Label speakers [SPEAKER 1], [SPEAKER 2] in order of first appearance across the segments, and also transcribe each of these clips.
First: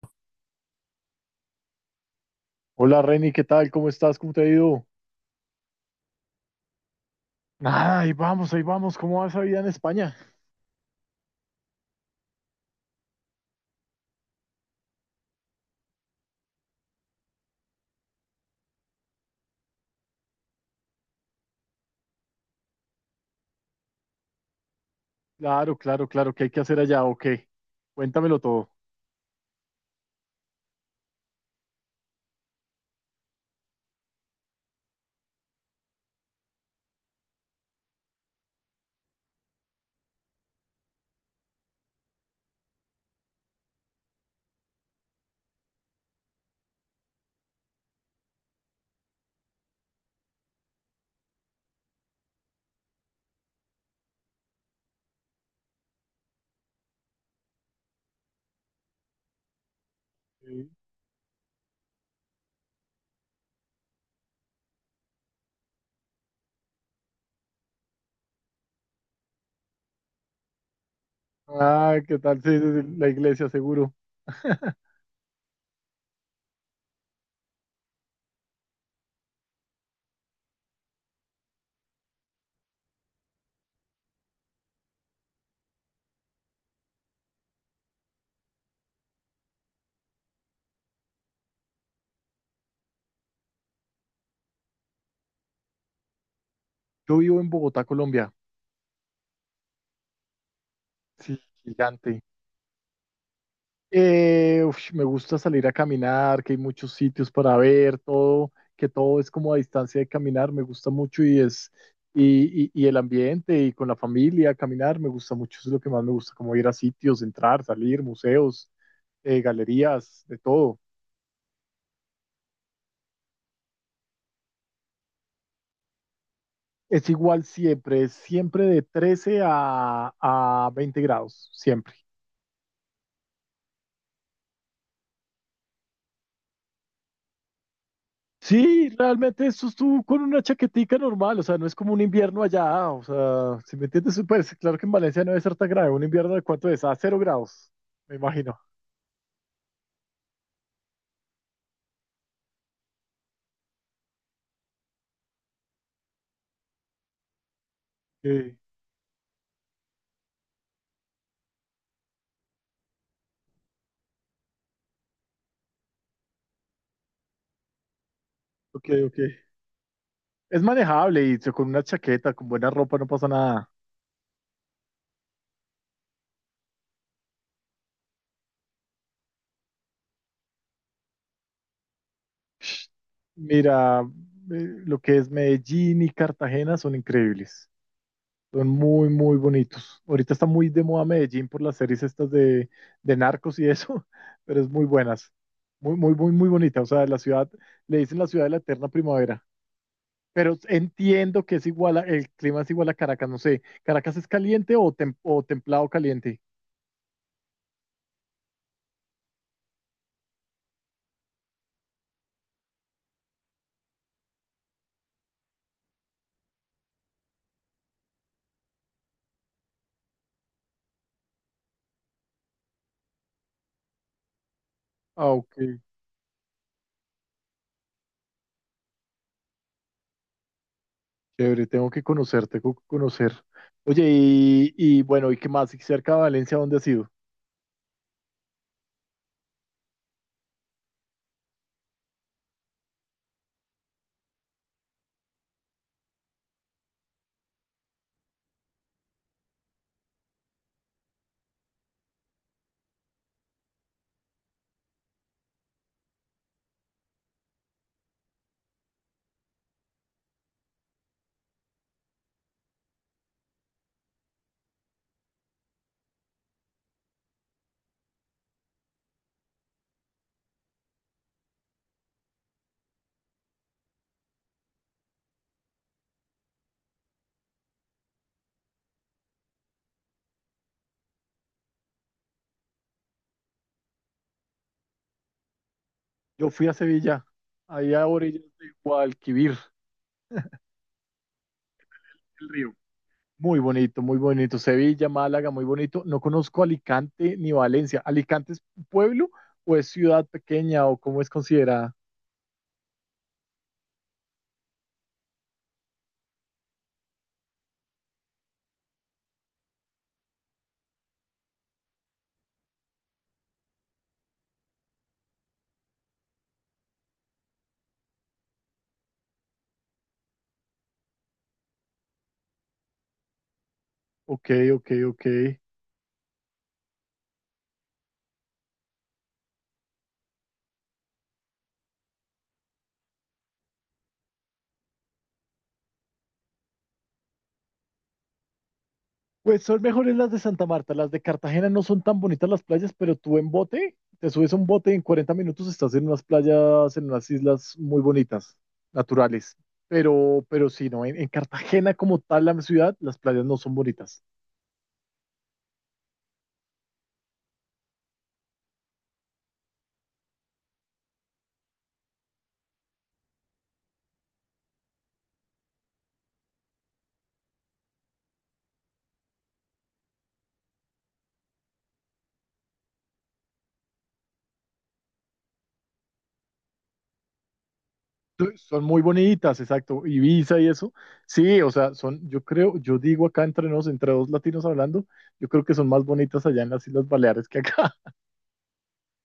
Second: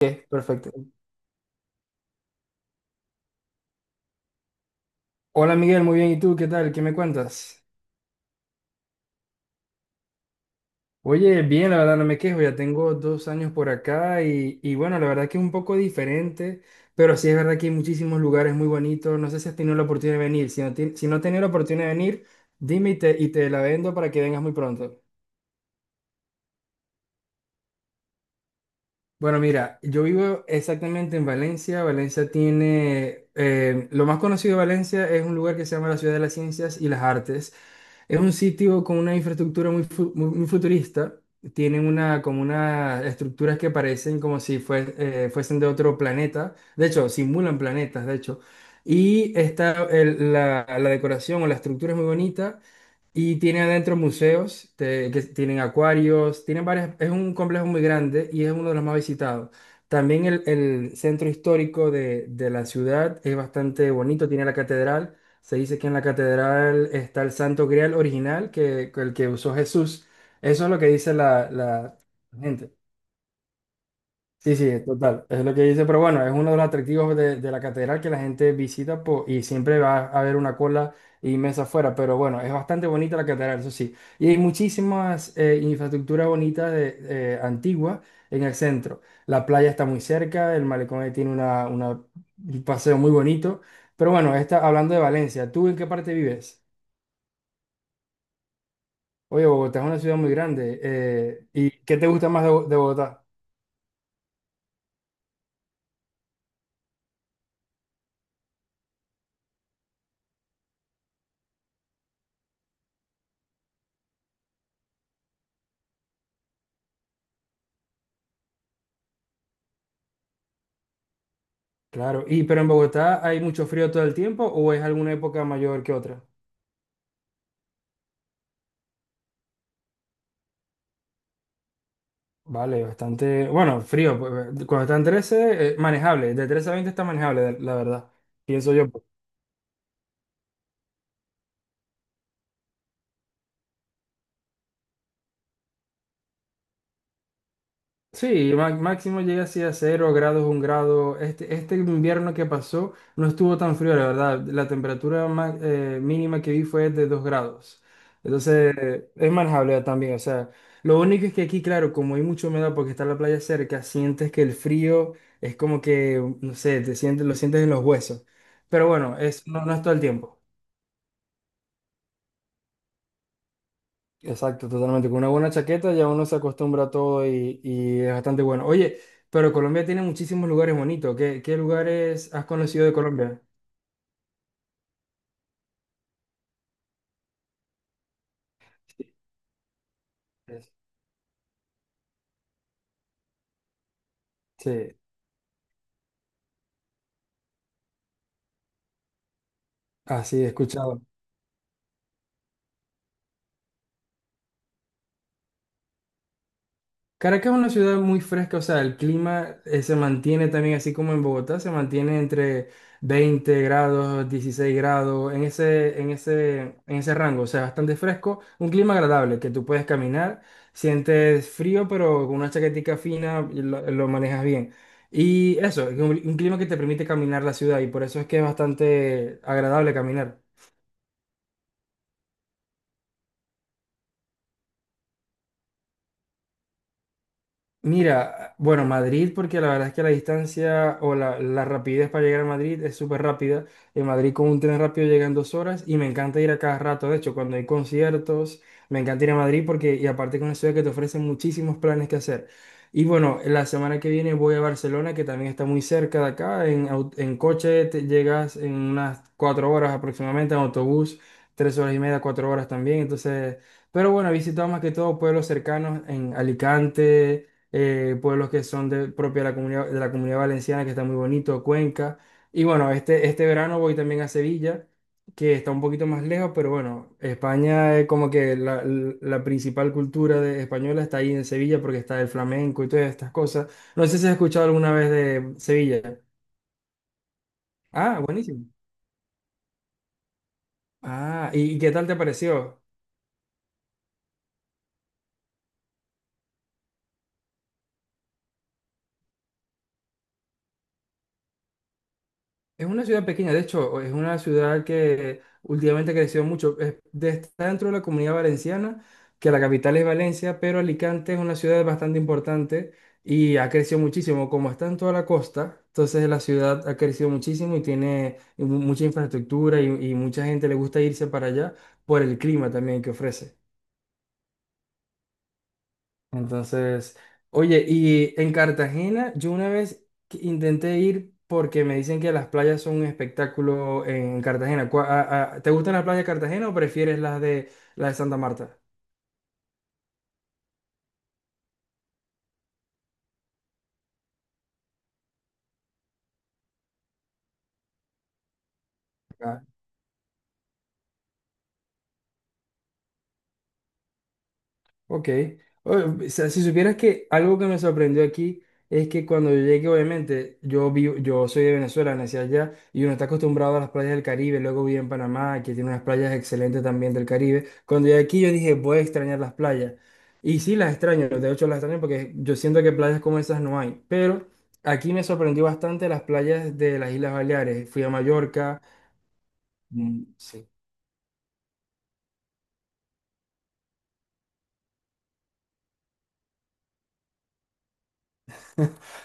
[SPEAKER 1] Ok, perfecto.
[SPEAKER 2] Hola Reni, ¿qué tal? ¿Cómo estás? ¿Cómo te ha ido?
[SPEAKER 1] Hola Miguel, muy bien. ¿Y tú qué tal? ¿Qué me cuentas?
[SPEAKER 2] Ah, ahí vamos, ahí vamos. ¿Cómo va esa vida en España?
[SPEAKER 1] Oye, bien, la verdad no me quejo. Ya tengo 2 años por acá y bueno, la verdad que es un poco diferente, pero sí es verdad que hay muchísimos lugares muy bonitos. No sé si has tenido la oportunidad de venir. Si no, si no has tenido la oportunidad de venir, dime y te la vendo para que vengas muy pronto.
[SPEAKER 2] Claro, claro, claro. ¿Qué hay que hacer allá? Ok. Cuéntamelo todo.
[SPEAKER 1] Bueno, mira, yo vivo exactamente en Valencia. Valencia tiene, lo más conocido de Valencia es un lugar que se llama la Ciudad de las Ciencias y las Artes. Es un sitio con una infraestructura muy futurista. Tienen una, como unas estructuras que parecen como si fuesen de otro planeta. De hecho, simulan planetas, de hecho. Y está la decoración o la estructura es muy bonita. Y tiene adentro museos, que tienen acuarios, tienen varias, es un complejo muy grande y es uno de los más visitados. También
[SPEAKER 2] Sí.
[SPEAKER 1] el centro histórico de la ciudad es bastante bonito, tiene la catedral. Se dice que en la catedral está el Santo Grial original, que el que usó Jesús. Eso es lo que dice
[SPEAKER 2] Ah,
[SPEAKER 1] la
[SPEAKER 2] ¿qué tal? Sí,
[SPEAKER 1] gente.
[SPEAKER 2] sí, sí, la iglesia, seguro.
[SPEAKER 1] Sí, sí, total, es lo que dice, pero bueno, es uno de los atractivos de la catedral que la gente visita y siempre va a haber una cola inmensa afuera, pero bueno, es bastante bonita la catedral, eso sí, y hay muchísimas infraestructuras bonitas antiguas en el centro, la playa está muy cerca, el malecón ahí tiene un paseo muy bonito, pero bueno, está hablando de Valencia, ¿tú en qué parte vives?
[SPEAKER 2] Yo vivo en Bogotá, Colombia.
[SPEAKER 1] Oye, Bogotá es una ciudad muy grande,
[SPEAKER 2] Sí,
[SPEAKER 1] ¿y qué te
[SPEAKER 2] gigante.
[SPEAKER 1] gusta más de de Bogotá?
[SPEAKER 2] Uf, me gusta salir a caminar, que hay muchos sitios para ver, todo, que todo es como a distancia de caminar. Me gusta mucho y es, y el ambiente y con la familia, caminar, me gusta mucho. Eso es lo que más me gusta, como ir a sitios, entrar, salir, museos, galerías, de todo.
[SPEAKER 1] Claro, y pero en Bogotá, ¿hay mucho frío todo el tiempo o es alguna época mayor que otra?
[SPEAKER 2] Es igual siempre, es siempre de 13 a 20 grados, siempre.
[SPEAKER 1] Vale, bastante, bueno, frío, pues, cuando están 13, manejable, de 13 a 20 está manejable, la verdad, pienso
[SPEAKER 2] Sí,
[SPEAKER 1] yo. Pues.
[SPEAKER 2] realmente eso estuvo con una chaquetica normal, o sea, no es como un invierno allá, o sea, si me entiendes, pues claro que en Valencia no debe ser tan grave, un invierno de cuánto es, a 0 grados, me
[SPEAKER 1] Sí,
[SPEAKER 2] imagino.
[SPEAKER 1] máximo llega así a 0 grados, 1 grado. Este invierno que pasó no estuvo tan frío, la verdad. La temperatura mínima que vi fue de 2 grados.
[SPEAKER 2] Sí,
[SPEAKER 1] Entonces, es manejable también. O sea, lo único es que aquí, claro, como hay mucha humedad porque está la playa cerca, sientes que el frío es como que, no sé, te sientes, lo sientes en los huesos.
[SPEAKER 2] ok,
[SPEAKER 1] Pero bueno, es,
[SPEAKER 2] ok.
[SPEAKER 1] no, no es todo el tiempo.
[SPEAKER 2] Es manejable y con una chaqueta, con buena ropa no pasa nada.
[SPEAKER 1] Exacto, totalmente. Con una buena chaqueta ya uno se acostumbra a todo y es bastante bueno. Oye, pero Colombia tiene muchísimos lugares bonitos. ¿Qué lugares has conocido de Colombia?
[SPEAKER 2] Mira, lo que es Medellín y Cartagena son increíbles. Son muy, muy bonitos. Ahorita está muy
[SPEAKER 1] Sí,
[SPEAKER 2] de moda Medellín por las series estas de narcos y eso, pero es muy
[SPEAKER 1] sí,
[SPEAKER 2] buenas. Muy, muy, muy, muy bonita. O sea, la ciudad, le dicen la ciudad de la eterna primavera.
[SPEAKER 1] así he
[SPEAKER 2] Pero
[SPEAKER 1] escuchado.
[SPEAKER 2] entiendo que es igual, el clima es igual a Caracas. No sé, ¿Caracas es caliente o, o templado caliente?
[SPEAKER 1] Caracas es una ciudad muy fresca, o sea, el clima se mantiene también así como en Bogotá, se mantiene entre 20 grados, 16 grados, en ese rango, o sea, bastante fresco, un clima agradable que tú puedes caminar, sientes frío, pero con una chaquetica fina y lo manejas bien.
[SPEAKER 2] Ah, ok,
[SPEAKER 1] Y eso, es un clima que te permite caminar la ciudad y por eso es que es bastante agradable caminar.
[SPEAKER 2] chévere, tengo que conocer, tengo que conocer. Oye, y bueno, ¿y qué más? ¿Y cerca de Valencia, dónde has ido?
[SPEAKER 1] Mira, bueno, Madrid, porque la verdad es que la distancia la rapidez para llegar a Madrid es súper rápida. En Madrid con un tren rápido llegan 2 horas y me encanta ir a cada rato. De hecho, cuando hay conciertos, me encanta ir a Madrid porque, y aparte con una ciudad que te ofrece muchísimos planes que hacer. Y bueno, la semana que viene voy a Barcelona, que también está muy cerca de acá. En coche te llegas en unas 4 horas aproximadamente, en autobús, 3 horas y media, 4 horas también. Entonces, pero bueno, he visitado más que todo pueblos cercanos en Alicante, pueblos que son propia de la comunidad valenciana, que está muy bonito, Cuenca. Y bueno, este verano voy también a Sevilla, que está un poquito más lejos, pero bueno, España es como que la principal cultura española está ahí en Sevilla porque está el flamenco y todas estas cosas. No sé si has escuchado alguna vez de Sevilla.
[SPEAKER 2] Yo fui a Sevilla, allá a
[SPEAKER 1] Ah,
[SPEAKER 2] orillas
[SPEAKER 1] buenísimo.
[SPEAKER 2] de Guadalquivir,
[SPEAKER 1] Ah, ¿y qué tal te
[SPEAKER 2] el río.
[SPEAKER 1] pareció?
[SPEAKER 2] Muy bonito, muy bonito. Sevilla, Málaga, muy bonito. No conozco Alicante ni Valencia. ¿Alicante es pueblo o es ciudad pequeña o cómo es considerada?
[SPEAKER 1] Es una ciudad pequeña, de hecho, es una ciudad que últimamente creció mucho. Está dentro de la comunidad valenciana, que la capital es Valencia, pero Alicante es una ciudad bastante importante y ha crecido muchísimo. Como está en toda la costa, entonces la ciudad ha crecido muchísimo y tiene mucha infraestructura y mucha gente le gusta irse para allá por el clima también que ofrece.
[SPEAKER 2] Ok, ok, ok.
[SPEAKER 1] Entonces, oye, y en Cartagena yo una vez que intenté ir porque me dicen que las playas son un espectáculo en Cartagena. ¿Te gustan las playas de Cartagena o prefieres las de Santa Marta?
[SPEAKER 2] Pues son mejores las de Santa Marta. Las de Cartagena no son tan bonitas las playas, pero tú en bote, te subes a un bote y en 40 minutos estás en unas playas, en unas islas muy bonitas, naturales. Pero sí, no, en Cartagena como tal la ciudad, las playas no son bonitas.
[SPEAKER 1] Ok. O o sea, si supieras que algo que me sorprendió aquí es que cuando yo llegué, obviamente, yo vivo, yo soy de Venezuela, nací allá, y uno está acostumbrado a las playas del Caribe, luego viví en Panamá, que tiene unas playas excelentes también del Caribe. Cuando llegué aquí yo dije, voy a extrañar las playas. Y sí las extraño, de hecho las extraño porque yo siento que playas como esas no hay. Pero aquí me sorprendió bastante las playas de las Islas Baleares. Fui a Mallorca.
[SPEAKER 2] Son muy bonitas, exacto.
[SPEAKER 1] Mm,
[SPEAKER 2] Ibiza y
[SPEAKER 1] sí.
[SPEAKER 2] eso. Sí, o sea, son, yo creo, yo digo acá entre nos, entre dos latinos hablando, yo creo que son más bonitas allá en las Islas Baleares que acá.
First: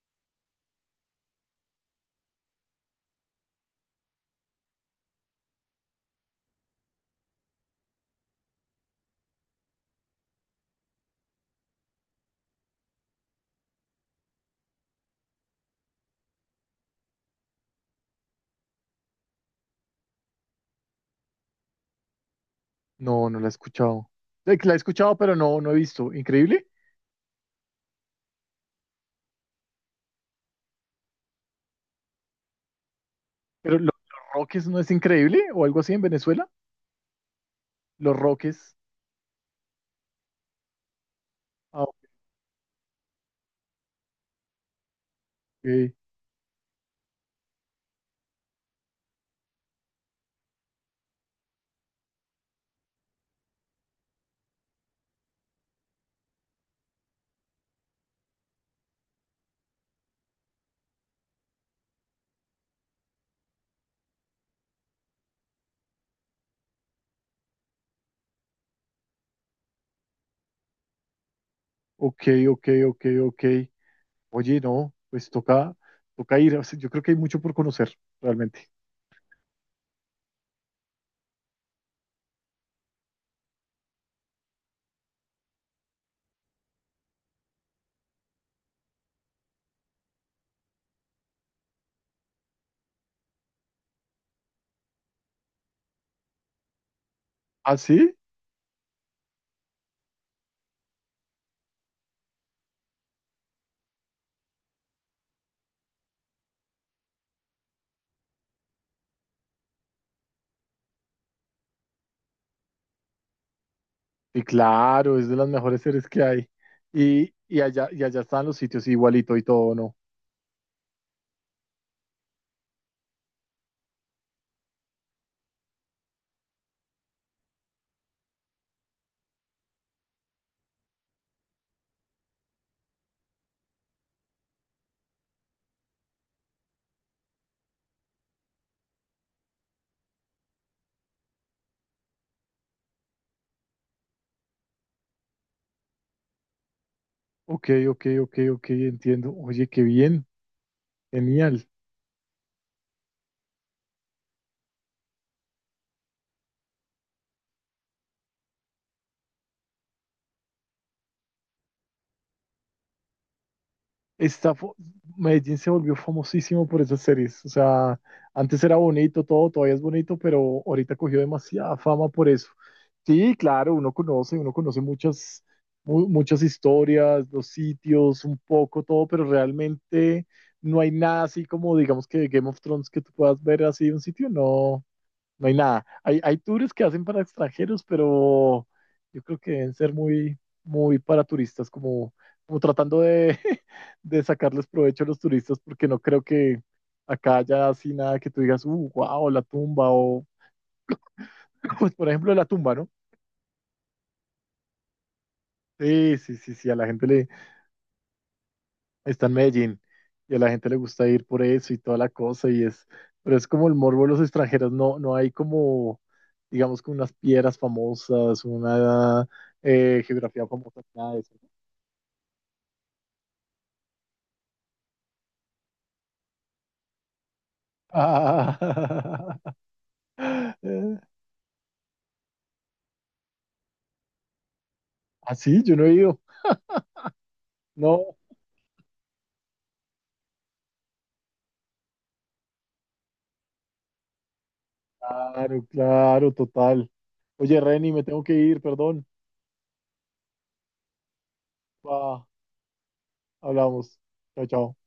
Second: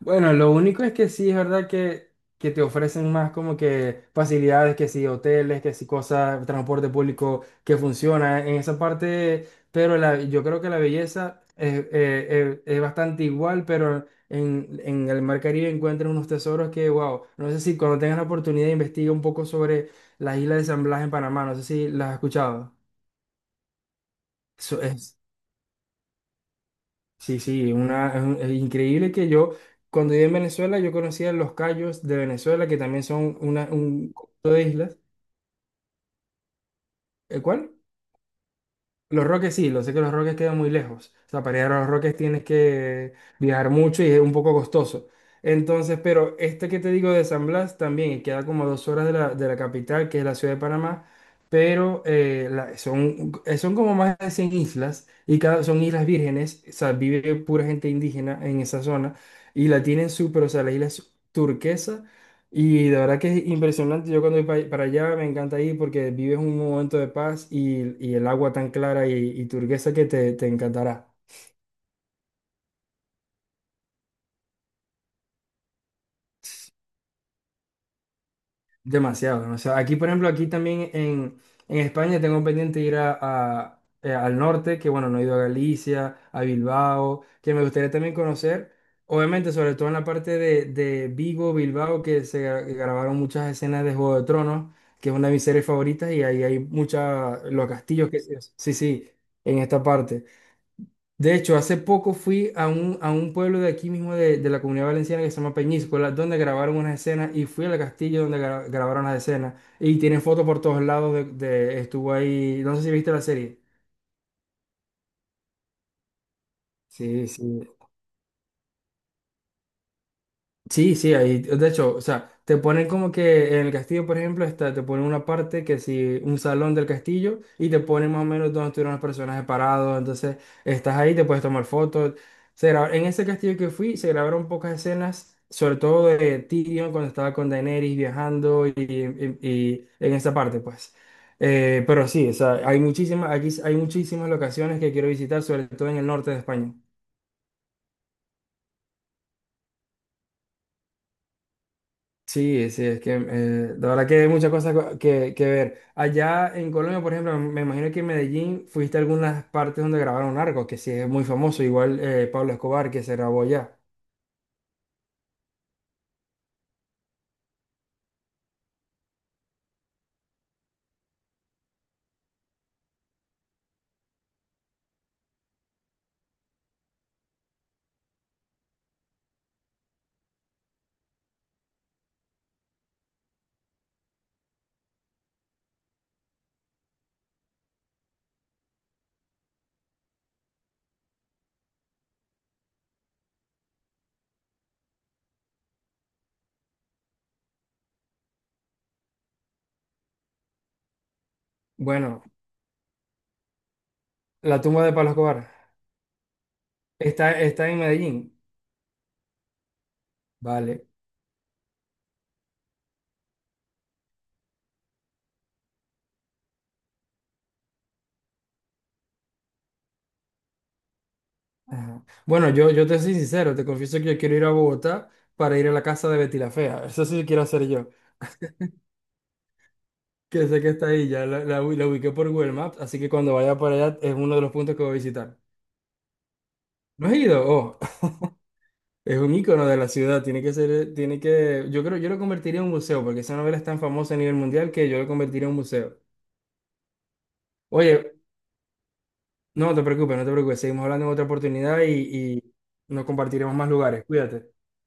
[SPEAKER 1] Bueno, lo único es que sí es verdad que te ofrecen más como que facilidades, que sí, hoteles, que sí, cosas, transporte público que funciona en esa parte, pero yo creo que la belleza es bastante igual, pero en el Mar Caribe encuentran unos tesoros que, wow, no sé si cuando tengas la oportunidad investiga un poco sobre la isla de San Blas en Panamá, no sé si las has escuchado.
[SPEAKER 2] No, no la he escuchado. La he
[SPEAKER 1] Eso
[SPEAKER 2] escuchado,
[SPEAKER 1] es.
[SPEAKER 2] pero no, no he visto. Increíble.
[SPEAKER 1] Sí, sí, es increíble que yo, cuando viví en Venezuela, yo conocía los cayos de Venezuela, que también son
[SPEAKER 2] Pero los
[SPEAKER 1] un conjunto de
[SPEAKER 2] Roques no es
[SPEAKER 1] islas.
[SPEAKER 2] increíble o algo así en Venezuela.
[SPEAKER 1] ¿El cuál?
[SPEAKER 2] Los Roques.
[SPEAKER 1] Los Roques sí, lo sé que los Roques quedan muy lejos. O sea, para ir a los
[SPEAKER 2] Ah,
[SPEAKER 1] Roques tienes que viajar mucho y es un poco costoso.
[SPEAKER 2] ok,
[SPEAKER 1] Entonces, pero este que te digo de San Blas también y queda como a 2 horas de la capital, que es la ciudad de Panamá, pero son como más de 100 islas y son islas vírgenes, o sea, vive pura gente indígena en esa zona y la tienen súper, o sea, la isla es turquesa y de verdad que es impresionante. Yo cuando voy para allá me encanta ir porque vives un momento de paz y el agua tan clara y turquesa que te encantará.
[SPEAKER 2] ok, ok, ok, ok. Oye, no, pues toca, toca ir. O sea, yo creo que hay mucho por conocer, realmente.
[SPEAKER 1] Demasiado, demasiado. Aquí, por ejemplo, aquí también en España tengo pendiente ir al norte, que bueno, no he ido a Galicia, a Bilbao, que me gustaría también conocer. Obviamente, sobre todo en la parte de Vigo, Bilbao, que se grabaron muchas escenas de Juego de Tronos, que es una de mis series favoritas, y ahí hay muchas, los
[SPEAKER 2] ¿Ah,
[SPEAKER 1] castillos
[SPEAKER 2] sí?
[SPEAKER 1] que... Sí, sí, en esta parte. De hecho, hace poco fui a un pueblo de aquí mismo de la Comunidad Valenciana que se llama Peñíscola, donde grabaron unas escenas y fui al castillo donde grabaron las escenas y tienen fotos por todos lados estuvo ahí, no sé si viste la serie.
[SPEAKER 2] Sí, claro, es de las mejores series que hay.
[SPEAKER 1] Sí,
[SPEAKER 2] Y
[SPEAKER 1] sí.
[SPEAKER 2] allá, y allá están los sitios igualito y todo, ¿no?
[SPEAKER 1] Sí, sí, ahí, de hecho, o sea, te ponen como que en el castillo, por ejemplo, está, te ponen una parte que si un salón del castillo y te ponen más o menos donde estuvieron los personajes parados, entonces estás ahí, te puedes tomar fotos. En ese castillo que fui se grabaron pocas escenas, sobre todo de Tyrion cuando estaba con Daenerys viajando y en esa parte, pues. Pero sí, o sea, hay muchísimas, aquí hay muchísimas locaciones que quiero visitar, sobre todo en el norte de España.
[SPEAKER 2] Ok, ok, ok, ok, entiendo. Oye, qué bien, genial.
[SPEAKER 1] Sí, sí, es que la verdad que hay muchas cosas que ver. Allá en Colombia, por ejemplo, me imagino que en Medellín fuiste a algunas partes donde grabaron Narcos, que sí es muy famoso, igual Pablo Escobar, que se grabó allá.
[SPEAKER 2] está, fo- Medellín se volvió famosísimo por esas series. O sea, antes era bonito todo, todavía es bonito, pero ahorita cogió demasiada fama por eso. Sí, claro, uno conoce muchas, muchas historias, los sitios, un poco todo, pero realmente no hay nada así como, digamos que Game of Thrones que tú puedas ver así un sitio, no, no hay nada. Hay tours que hacen para extranjeros, pero yo creo que deben ser muy, muy para turistas, como tratando de de sacarles provecho a los turistas porque no creo que acá haya así nada que tú digas, wow, la tumba o, pues por
[SPEAKER 1] Bueno,
[SPEAKER 2] ejemplo, la tumba, ¿no?
[SPEAKER 1] la tumba de Pablo Escobar
[SPEAKER 2] Sí, sí, sí, sí, a la gente le
[SPEAKER 1] está en Medellín.
[SPEAKER 2] está en Medellín y a la gente le
[SPEAKER 1] Vale.
[SPEAKER 2] gusta ir por eso y toda la cosa y es, pero es como el morbo de los extranjeros, no, no hay como, digamos, como unas piedras famosas, una geografía famosa, nada de eso.
[SPEAKER 1] Ajá. Bueno, yo te soy sincero, te confieso que yo quiero ir a Bogotá para ir a la casa de Betty la Fea. Eso sí quiero hacer yo,
[SPEAKER 2] Ah,
[SPEAKER 1] que sé que está ahí, ya la ubiqué por Google Maps, así que cuando vaya para allá es uno de los puntos que voy a visitar.
[SPEAKER 2] así, yo no he ido,
[SPEAKER 1] ¿No has ido? Oh.
[SPEAKER 2] no.
[SPEAKER 1] Es un icono de la ciudad, tiene que ser, tiene que, yo creo, yo lo convertiría en un museo, porque esa novela es tan famosa a nivel mundial que yo lo convertiría en un
[SPEAKER 2] Claro,
[SPEAKER 1] museo.
[SPEAKER 2] claro, total. Oye, Reni, me
[SPEAKER 1] Oye,
[SPEAKER 2] tengo que ir, perdón.
[SPEAKER 1] no te preocupes, no te preocupes, seguimos hablando en otra oportunidad
[SPEAKER 2] Va,
[SPEAKER 1] y nos compartiremos más
[SPEAKER 2] hablamos.
[SPEAKER 1] lugares.
[SPEAKER 2] Chao,
[SPEAKER 1] Cuídate.
[SPEAKER 2] chao.